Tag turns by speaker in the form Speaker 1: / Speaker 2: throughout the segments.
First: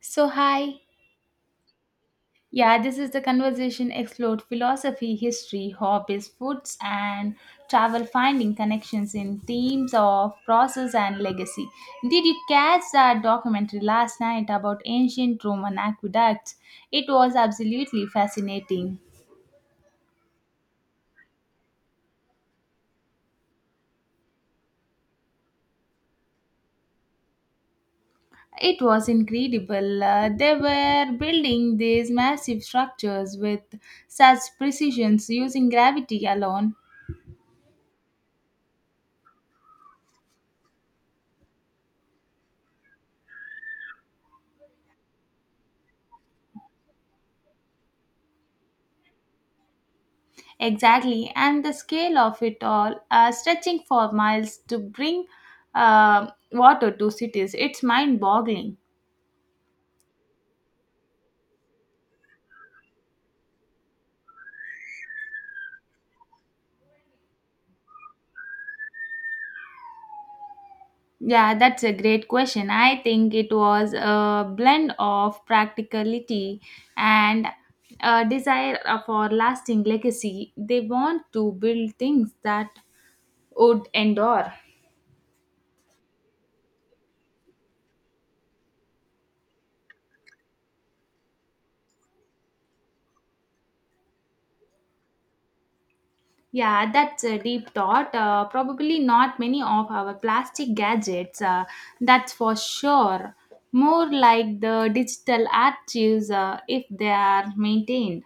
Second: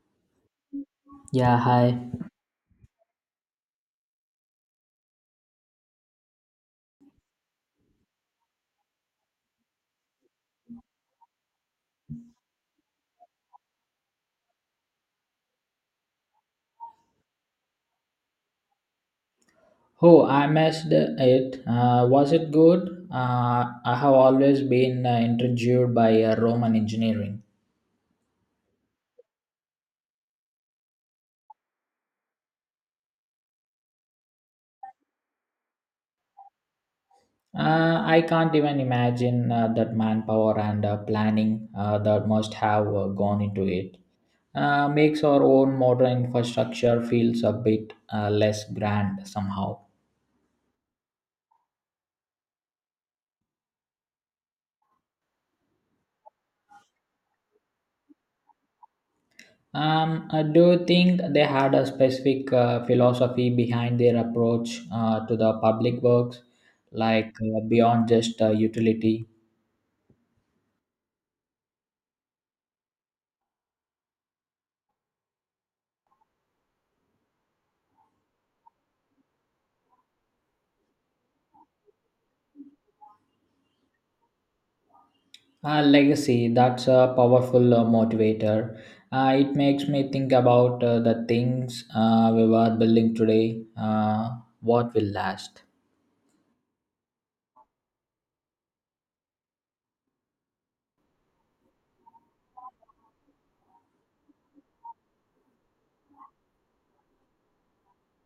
Speaker 1: So, hi.
Speaker 2: Yeah, hi.
Speaker 1: Yeah, this is the conversation explored philosophy, history, hobbies, foods, and travel, finding connections in themes of process and legacy. Did you catch that documentary last night about ancient Roman aqueducts? It was absolutely fascinating.
Speaker 2: Oh, I missed it. Was it good? I have always been intrigued by Roman engineering.
Speaker 1: It was incredible. They were building these massive structures with such precision using gravity alone.
Speaker 2: I can't even imagine that manpower and planning that must have gone into it. Makes our own modern infrastructure feels a bit less grand somehow.
Speaker 1: Exactly, and the scale of it all, stretching for miles to bring water to cities, it's mind boggling.
Speaker 2: I do you think they had a specific philosophy behind their approach to the public works, like beyond just utility.
Speaker 1: Yeah, that's a great question. I think it was a blend of practicality and a desire for lasting legacy. They want to build things that would endure.
Speaker 2: Legacy, that's a powerful motivator. It makes me think about the things we were building today, what will last.
Speaker 1: Yeah, that's a deep thought. Probably not many of our plastic gadgets, that's for sure. More like the digital archives if they are maintained.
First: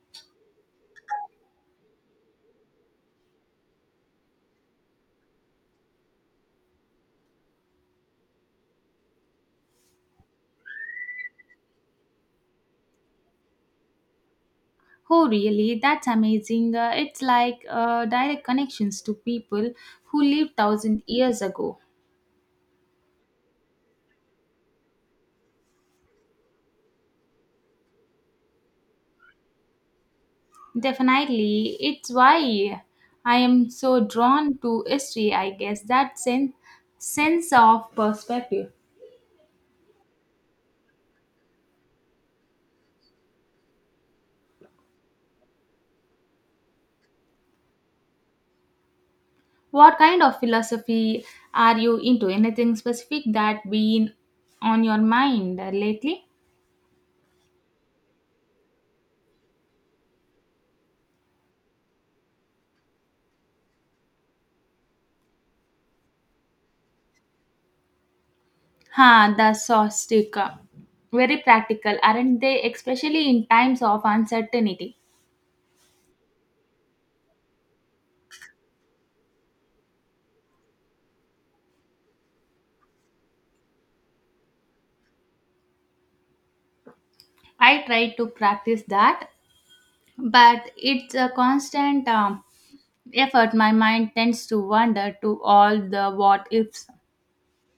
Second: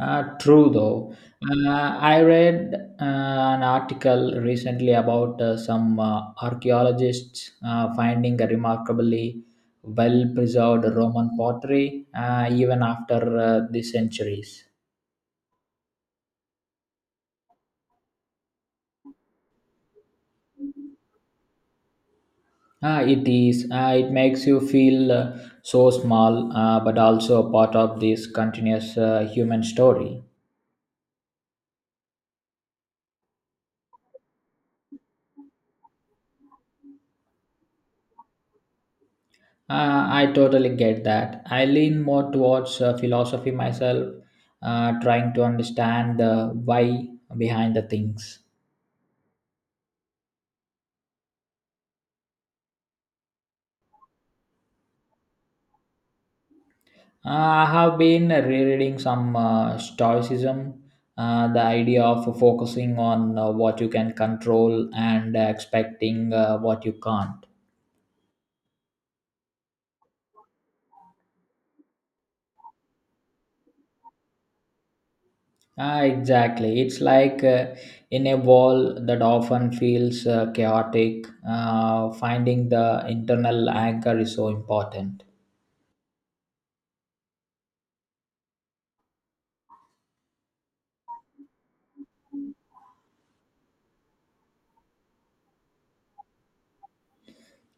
Speaker 2: True though. I read uh, an article recently about some archaeologists finding a remarkably well preserved Roman pottery even after the centuries.
Speaker 1: Oh, really? That's amazing. It's like direct connections to people who lived thousand years ago.
Speaker 2: Ah, it is. Ah, it makes you feel so small, but also a part of this continuous human story.
Speaker 1: Definitely, it's why I am so drawn to history, I guess, that sense of perspective.
Speaker 2: I totally get that. I lean more towards philosophy myself, trying to understand the why behind the things.
Speaker 1: What kind of philosophy are you into? Anything specific that been on your mind lately?
Speaker 2: I have been rereading some Stoicism, the idea of focusing on what you can control and expecting what you can't.
Speaker 1: Ha, the sostic. Very practical, aren't they? Especially in times of uncertainty.
Speaker 2: Ah, exactly. It's like in a wall that often feels chaotic. Finding the internal anchor is so important.
Speaker 1: I try to practice that, but it's a constant effort. My mind tends to wander to all the what ifs.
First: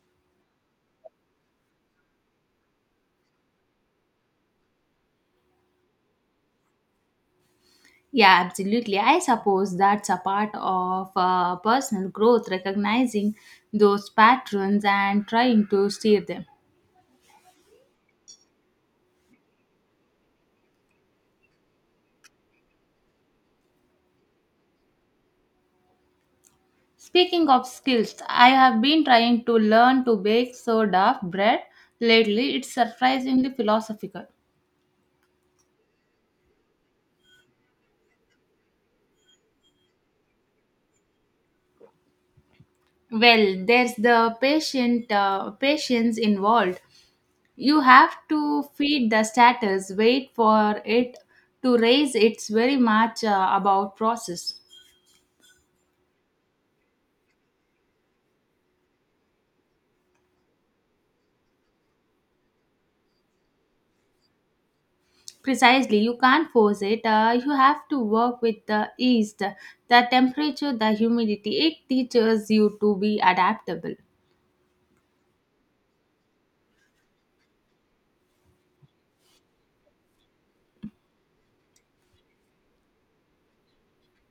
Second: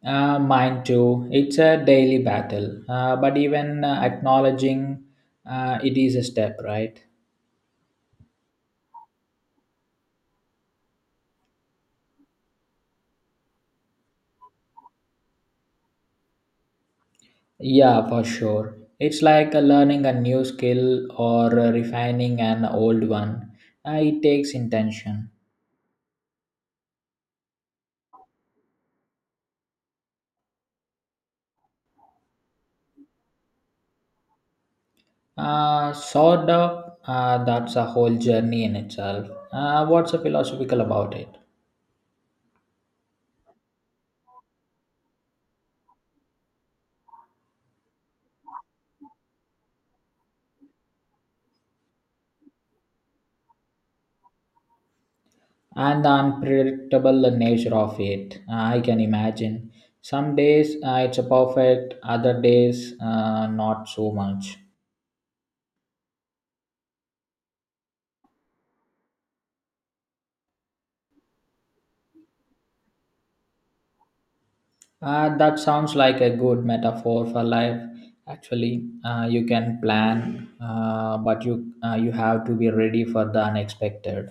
Speaker 2: Mine too. It's a daily battle, but even acknowledging it is a step, right?
Speaker 1: Yeah, absolutely. I suppose that's a part of personal growth, recognizing those patterns and trying to steer them.
Speaker 2: Yeah, for sure. It's like learning a new skill or refining an old one. It takes intention.
Speaker 1: Speaking of skills, I have been trying to learn to bake sourdough bread lately. It's surprisingly philosophical.
Speaker 2: Sort of, that's a whole journey in itself. What's the philosophical about it?
Speaker 1: Well, there's the patient patience involved. You have to feed the starters, wait for it to raise. It's very much about process.
Speaker 2: And the unpredictable nature of it. I can imagine. Some days it's a perfect, other days not so much.
Speaker 1: Precisely, you can't force it. You have to work with the yeast, the temperature, the humidity. It teaches you to be adaptable.
Speaker 2: That sounds like a good metaphor for life. Actually, you can plan, but you have to be ready for the unexpected.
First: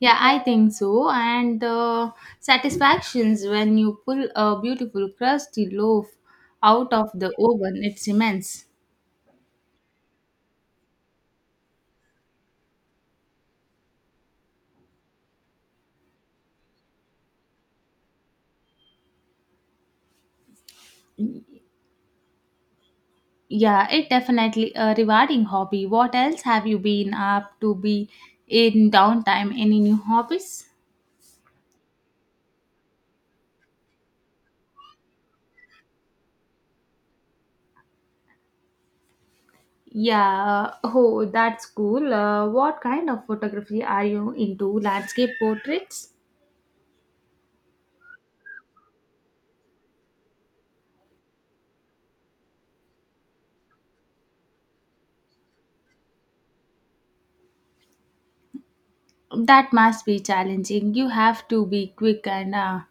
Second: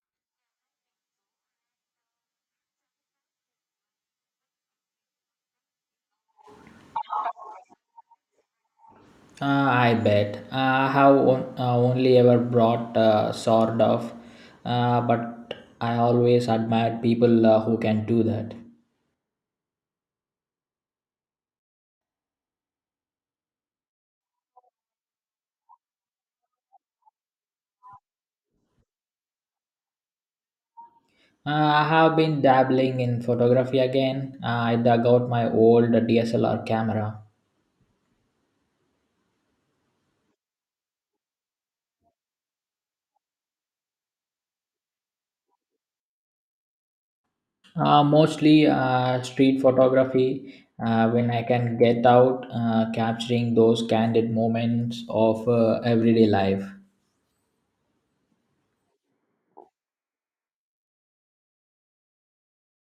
Speaker 1: Yeah, I think so. And the satisfactions when you pull a beautiful crusty loaf out of the oven, it's immense.
Speaker 2: I bet. I have on, only ever brought sort of, but I always admired people who can do that.
Speaker 1: Yeah, it definitely a rewarding hobby. What else have you been up to be in downtime? Any new hobbies?
Speaker 2: I have been dabbling in photography again. I dug out my old DSLR camera.
Speaker 1: Yeah, oh, that's cool. What kind of photography are you into? Landscape portraits?
Speaker 2: Mostly street photography when I can get out, capturing those candid moments of everyday life.
Speaker 1: That must be challenging. You have to be quick and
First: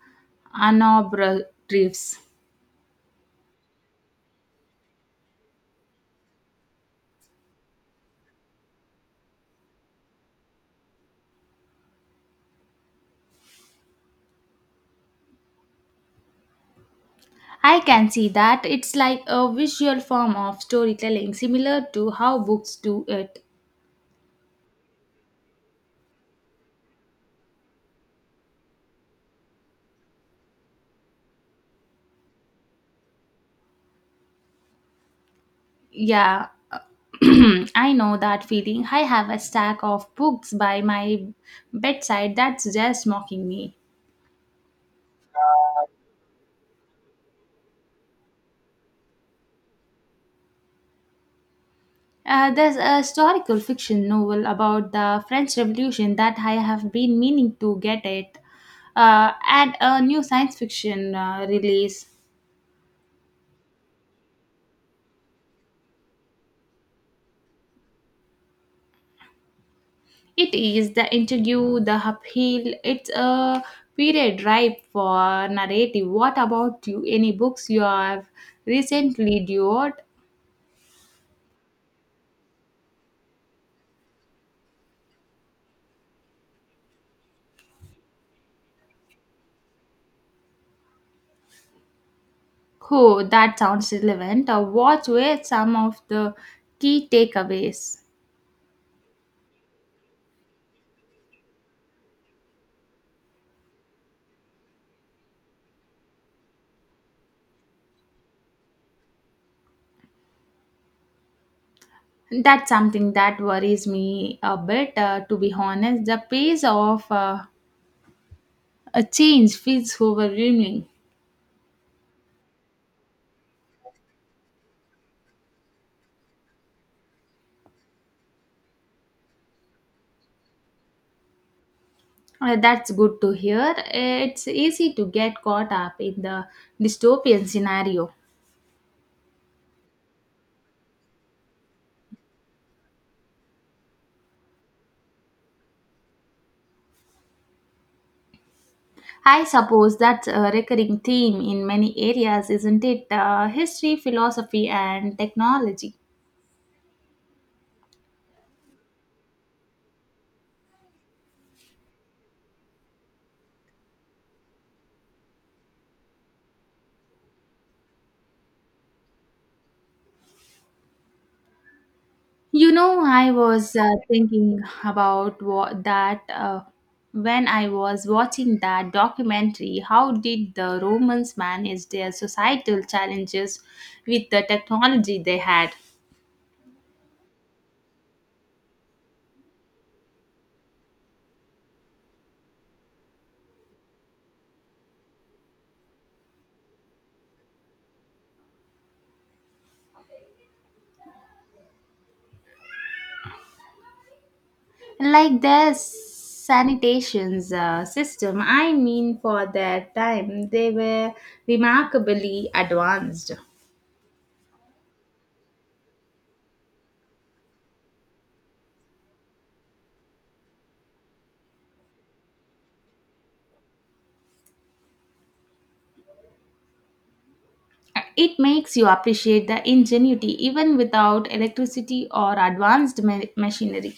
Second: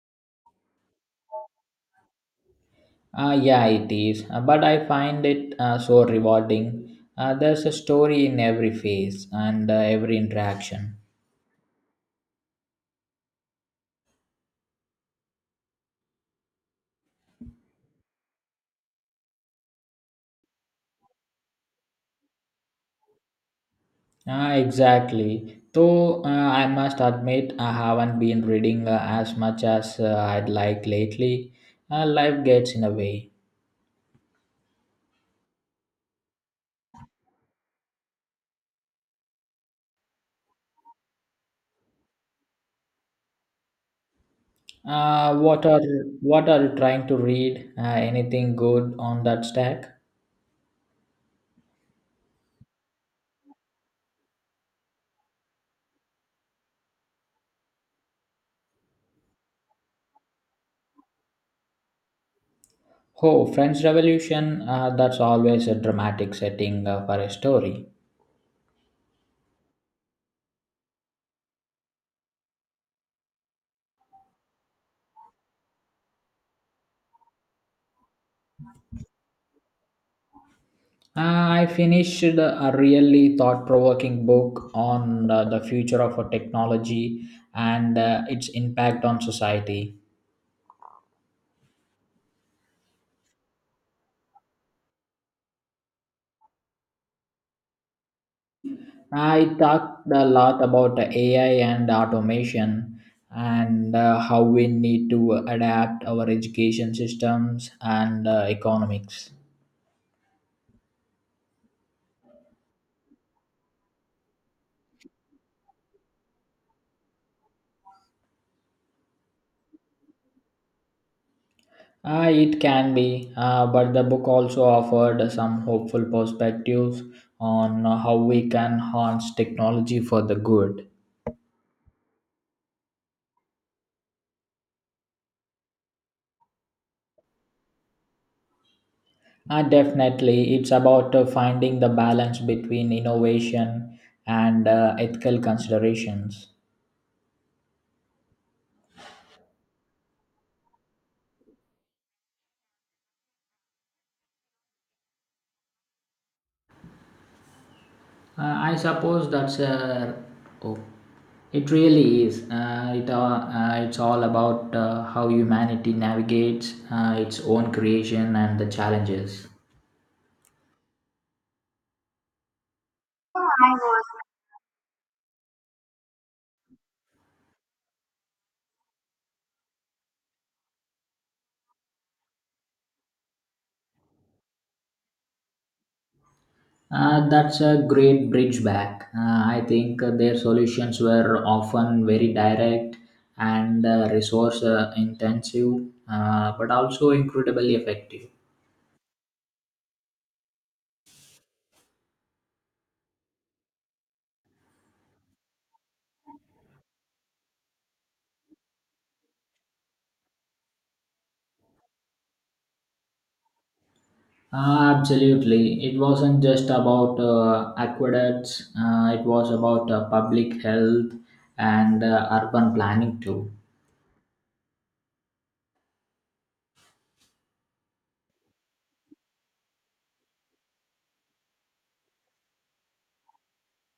Speaker 1: unobtrusive.
Speaker 2: Yeah, it is, but I find it so rewarding. There's a story in every face and every interaction.
Speaker 1: I can see that. It's like a visual form of storytelling, similar to how books do it.
Speaker 2: Ah, exactly. Though I must admit, I haven't been reading as much as I'd like lately. Life gets in a way.
Speaker 1: Yeah, I know that feeling. I have a stack of books by my bedside that's just mocking me.
Speaker 2: Uh, what are what are you trying to read? Anything good on that stack?
Speaker 1: There's a historical fiction novel about the French Revolution that I have been meaning to get it, and a new science fiction release.
Speaker 2: Oh, French Revolution. That's always a dramatic setting for a story.
Speaker 1: It is the interview, the upheaval. It's a period ripe for narrative. What about you? Any books you have recently devoured?
Speaker 2: I finished a really thought-provoking book on the future of a technology and its impact on society.
Speaker 1: Oh, that sounds relevant. Or what were some of the key takeaways?
Speaker 2: I talked a lot about AI and automation and how we need to adapt our education systems and economics.
Speaker 1: That's something that worries me a bit, to be honest. The pace of a change feels overwhelming.
Speaker 2: It can be, but the book also offered some hopeful perspectives on how we can harness technology for the good.
Speaker 1: That's good to hear. It's easy to get caught up in the dystopian scenario.
Speaker 2: Definitely, it's about finding the balance between innovation and ethical considerations.
Speaker 1: I suppose that's a recurring theme in many areas, isn't it? History, philosophy, and technology.
Speaker 2: Uh, I suppose that's oh, it really is. It's all about how humanity navigates its own creation and the challenges.
Speaker 1: You know, I was thinking about that when I was watching that documentary, how did the Romans manage their societal challenges with the technology they had?
Speaker 2: That's a great bridge back. I think their solutions were often very direct and resource intensive, but also incredibly effective.
Speaker 1: Like their sanitation system, I mean, for their time, they were remarkably advanced.
Speaker 2: Ah, absolutely. It wasn't just about aqueducts, it was about public health and urban planning too.
Speaker 1: It makes you appreciate the ingenuity even without electricity or advanced machinery.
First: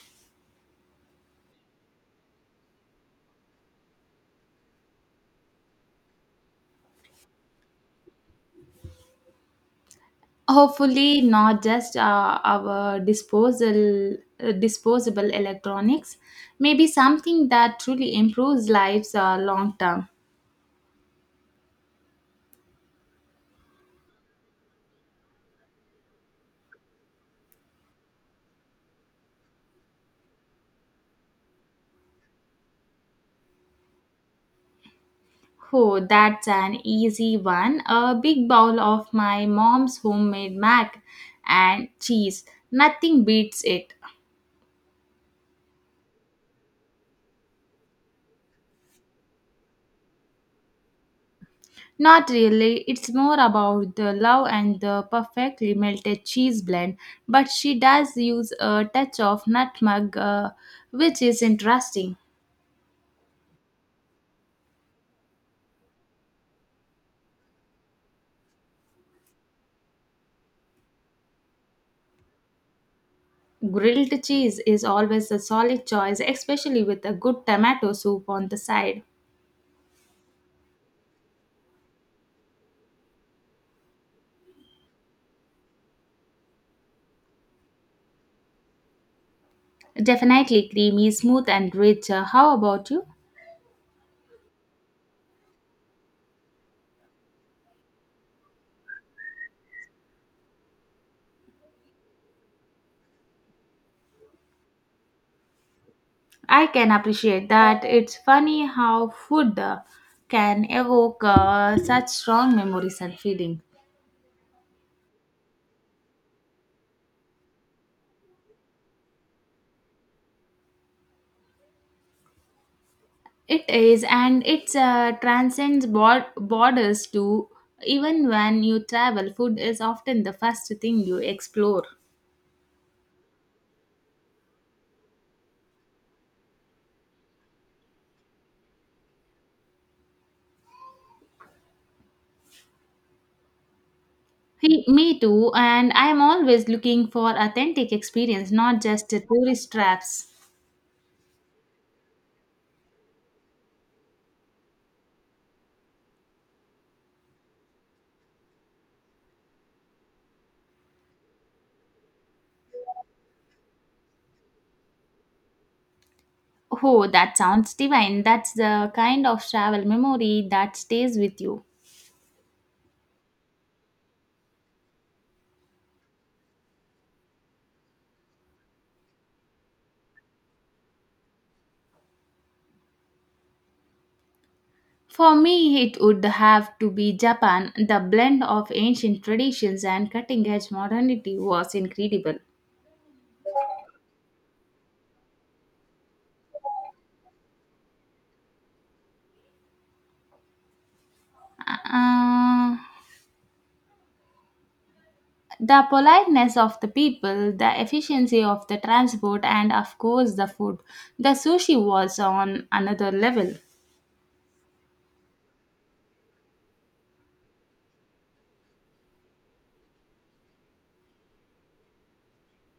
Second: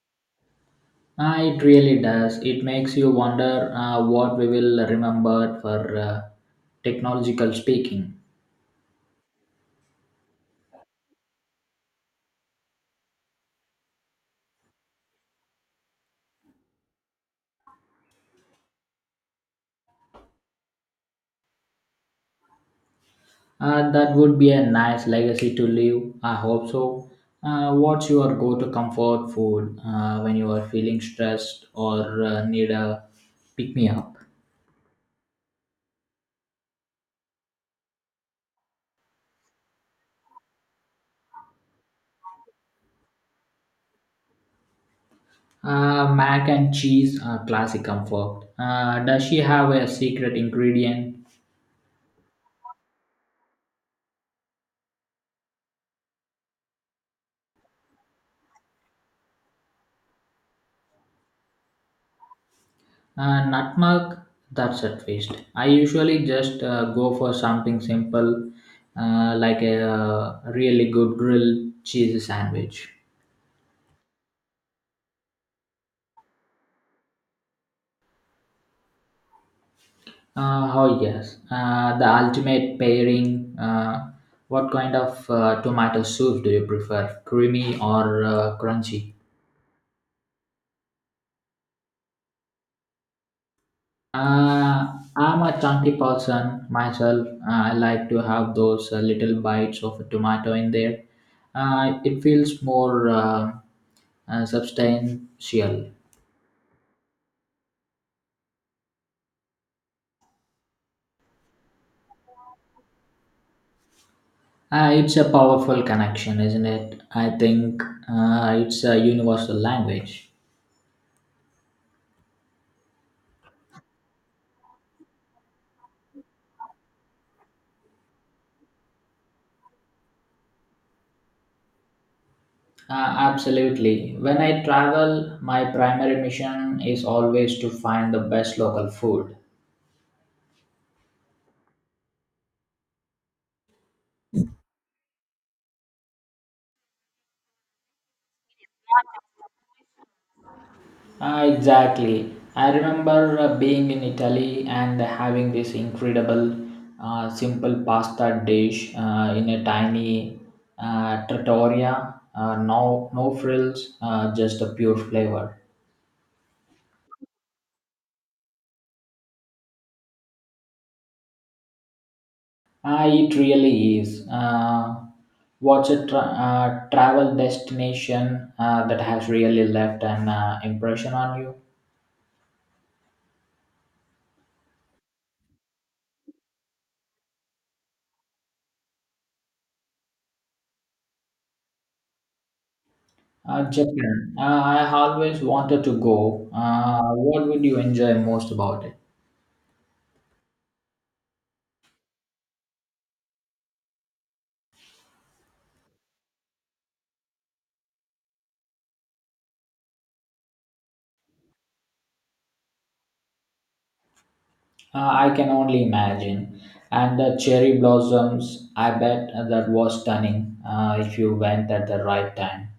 Speaker 2: It really does. It makes you wonder what we will remember for technological speaking.
Speaker 1: Hopefully, not just our disposal disposable electronics. Maybe something that truly improves lives long term.
Speaker 2: That would be a nice legacy to leave. I hope so. What's your go to comfort food when you are feeling stressed or need a pick me up?
Speaker 1: Oh, that's an easy one. A big bowl of my mom's homemade mac and cheese. Nothing beats it.
Speaker 2: Mac and cheese, classic comfort. Does she have a secret ingredient?
Speaker 1: Not really. It's more about the love and the perfectly melted cheese blend. But she does use a touch of nutmeg, which is interesting.
Speaker 2: Nutmeg, that's a twist. I usually just go for something simple like a really good grilled cheese sandwich.
Speaker 1: Grilled cheese is always a solid choice, especially with a good tomato soup on the side.
Speaker 2: Oh, yes. The ultimate pairing. What kind of tomato soup do you prefer? Creamy or crunchy?
Speaker 1: Definitely creamy, smooth, and rich. How about you?
Speaker 2: I'm a chunky person myself. I like to have those little bites of tomato in there. It feels more substantial.
Speaker 1: I can appreciate that. It's funny how food can evoke such strong memories and feelings.
Speaker 2: It's a powerful connection, isn't it? I think it's a universal language.
Speaker 1: It is, and it transcends borders too. Even when you travel, food is often the first thing you explore.
Speaker 2: Uh, Absolutely. When I travel, my primary mission is always to find the best local food.
Speaker 1: Hey, me too, and I am always looking for authentic experience, not just the tourist traps.
Speaker 2: Ah, exactly. I remember being in Italy and having this incredible, simple pasta dish in a tiny trattoria. No, no frills, just a pure flavor.
Speaker 1: Oh, that sounds divine. That's the kind of travel memory that stays with you.
Speaker 2: Ah, it really is. What's a travel destination that has really left an impression on you?
Speaker 1: For me, it would have to be Japan. The blend of ancient traditions and cutting edge modernity was incredible.
Speaker 2: Japan. I always wanted to go. What would you enjoy most about it?
Speaker 1: Uh, the politeness of the people, the efficiency of the transport, and of course, the food. The sushi was on another level.
Speaker 2: I can only imagine. And the cherry blossoms, I bet that was stunning if you went at the right time.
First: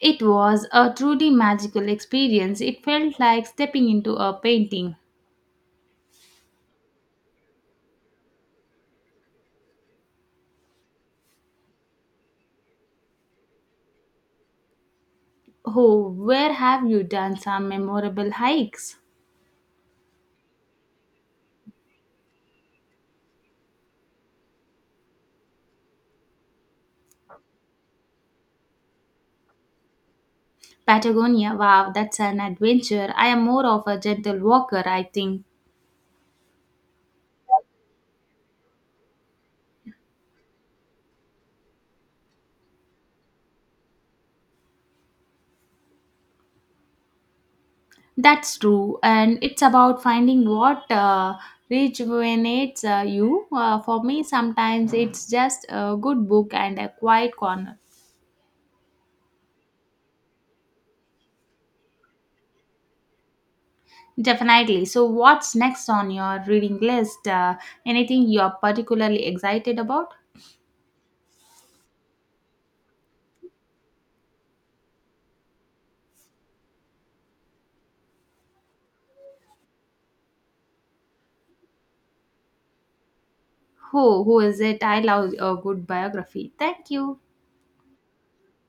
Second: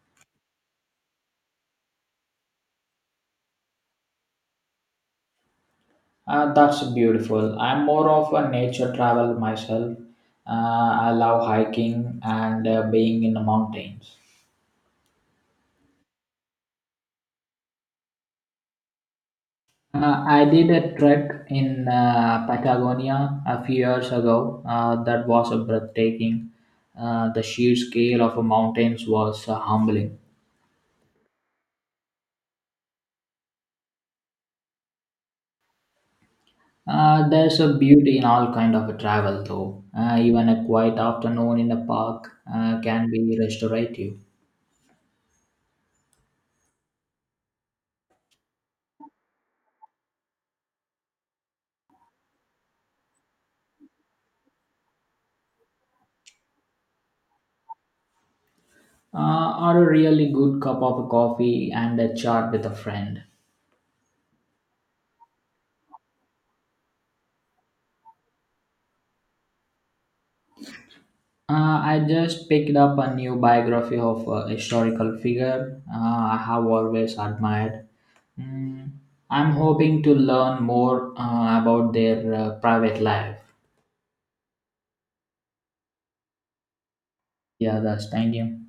Speaker 1: It was a truly magical experience. It felt like stepping into a painting.
Speaker 2: That's beautiful. I'm more of a nature travel myself. I love hiking and being in the mountains.
Speaker 1: Oh, where have you done some memorable hikes?
Speaker 2: I did a trek in Patagonia a few years ago. That was a breathtaking. The sheer scale of the mountains was humbling.
Speaker 1: Patagonia, wow, that's an adventure. I am more of a gentle walker, I think.
Speaker 2: There's a beauty in all kind of travel, though. Even a quiet afternoon in a park can be restorative.
Speaker 1: That's true, and it's about finding what rejuvenates you. For me, sometimes it's just a good book and a quiet corner.
Speaker 2: Or a really good cup of coffee and a chat with a friend.
Speaker 1: Definitely. So, what's next on your reading list? Anything you're particularly excited about?
Speaker 2: I just picked up a new biography of a historical figure I have always admired. Mm, I'm hoping to learn more about their private life.
Speaker 1: Who is it? I love a good biography. Thank you.
Speaker 2: Yeah, that's thank you.